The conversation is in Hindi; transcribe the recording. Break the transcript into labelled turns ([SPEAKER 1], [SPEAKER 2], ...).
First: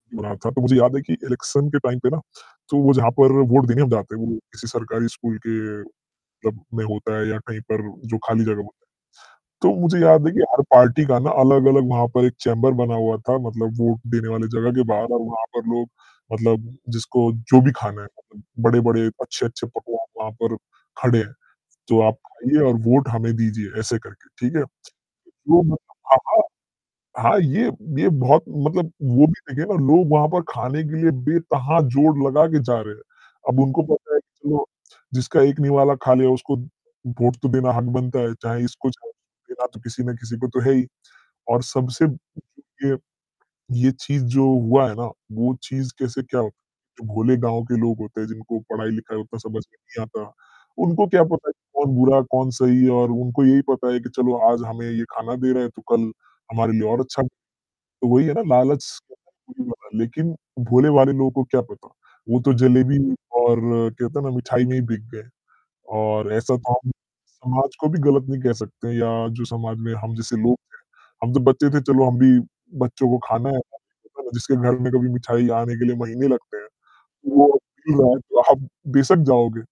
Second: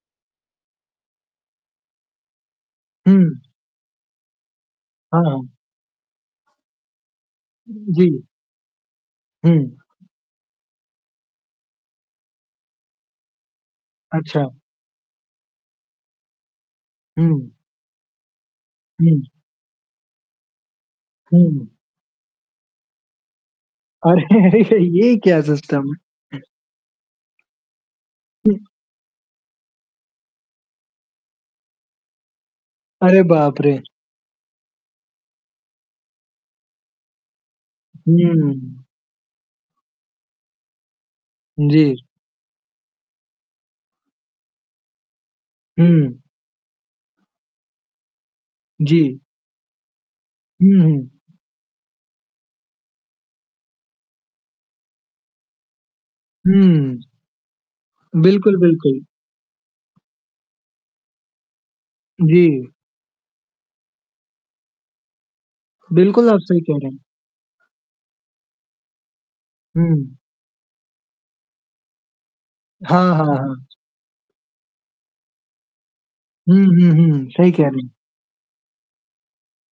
[SPEAKER 1] बना था, तो मुझे याद है कि इलेक्शन के टाइम पे ना, तो वो जहाँ पर
[SPEAKER 2] हुँ।
[SPEAKER 1] वोट देने हम जाते हैं, वो किसी सरकारी स्कूल
[SPEAKER 2] हाँ।
[SPEAKER 1] के मतलब में होता है या कहीं पर जो
[SPEAKER 2] जी।
[SPEAKER 1] खाली जगह में। तो
[SPEAKER 2] हुँ।
[SPEAKER 1] मुझे याद है कि हर पार्टी का ना अलग-अलग वहाँ पर एक चेंबर बना हुआ था, मतलब वोट देने वाले
[SPEAKER 2] अच्छा।
[SPEAKER 1] जगह के बाहर और वहाँ पर लोग मतलब जिसको
[SPEAKER 2] हुँ।
[SPEAKER 1] जो भी खाना है, बड़े-बड़े,
[SPEAKER 2] हुँ।
[SPEAKER 1] अच्छे-अच्छे पकवान वहाँ पर खड़े हैं,
[SPEAKER 2] हुँ।
[SPEAKER 1] तो आप आइए और वोट हमें दीजिए ऐसे करके, ठीक है?
[SPEAKER 2] अरे! ये क्या
[SPEAKER 1] लोग
[SPEAKER 2] सिस्टम
[SPEAKER 1] हाँ, हाँ।
[SPEAKER 2] है?
[SPEAKER 1] हाँ, ये ये बहुत
[SPEAKER 2] हुँ।
[SPEAKER 1] मतलब वो भी देखिए ना लोग वहाँ पर खाने के लिए बेतहा जोड़ लगा के जा रहे हैं,
[SPEAKER 2] अरे बाप
[SPEAKER 1] अब
[SPEAKER 2] रे!
[SPEAKER 1] उनको पता है कि चलो जिसका एक निवाला खा लिया उसको वोट तो देना हक बनता है, चाहे
[SPEAKER 2] हुँ।
[SPEAKER 1] इसको, चाहे उसको तो देना किसी ना किसी को तो है ही। और
[SPEAKER 2] जी।
[SPEAKER 1] सबसे ये ये चीज़ जो हुआ है ना, वो चीज़
[SPEAKER 2] हुँ।
[SPEAKER 1] कैसे क्या जो भोले गाँव के लोग होते हैं जिनको पढ़ाई-लिखाई
[SPEAKER 2] जी।
[SPEAKER 1] उतना समझ में नहीं आता, उनको
[SPEAKER 2] हुँ।
[SPEAKER 1] क्या पता कि कौन बुरा, कौन सही और उनको यही पता है कि चलो आज हमें ये खाना दे रहे हैं, तो कल हमारे लिए और
[SPEAKER 2] हुँ।
[SPEAKER 1] अच्छा तो वही है ना
[SPEAKER 2] बिल्कुल,
[SPEAKER 1] लालच स
[SPEAKER 2] बिल्कुल।
[SPEAKER 1] [unintelligible] लेकिन भोले-भाले लोगों को क्या पता? वो तो
[SPEAKER 2] जी।
[SPEAKER 1] जलेबी और क्या कहते हैं ना मिठाई में ही बिक गए।
[SPEAKER 2] बिल्कुल,
[SPEAKER 1] और
[SPEAKER 2] आप
[SPEAKER 1] ऐसा
[SPEAKER 2] सही
[SPEAKER 1] तो
[SPEAKER 2] कह
[SPEAKER 1] हम
[SPEAKER 2] रहे हैं।
[SPEAKER 1] समाज को भी गलत नहीं कह सकते या जो समाज में हम
[SPEAKER 2] हुँ।
[SPEAKER 1] जैसे लोग थे, हम जब बच्चे थे चलो हम भी बच्चों
[SPEAKER 2] हाँ,
[SPEAKER 1] को
[SPEAKER 2] हाँ,
[SPEAKER 1] खाना है,
[SPEAKER 2] हाँ।
[SPEAKER 1] [unintelligible] जिसके घर में कभी मिठाई आने के लिए महीने लगते
[SPEAKER 2] हुँ,
[SPEAKER 1] हैं,
[SPEAKER 2] हुँ, हुँ।
[SPEAKER 1] वो
[SPEAKER 2] सही कह रहे हैं।
[SPEAKER 1] फ्री है तो आप बेशक जाओगे।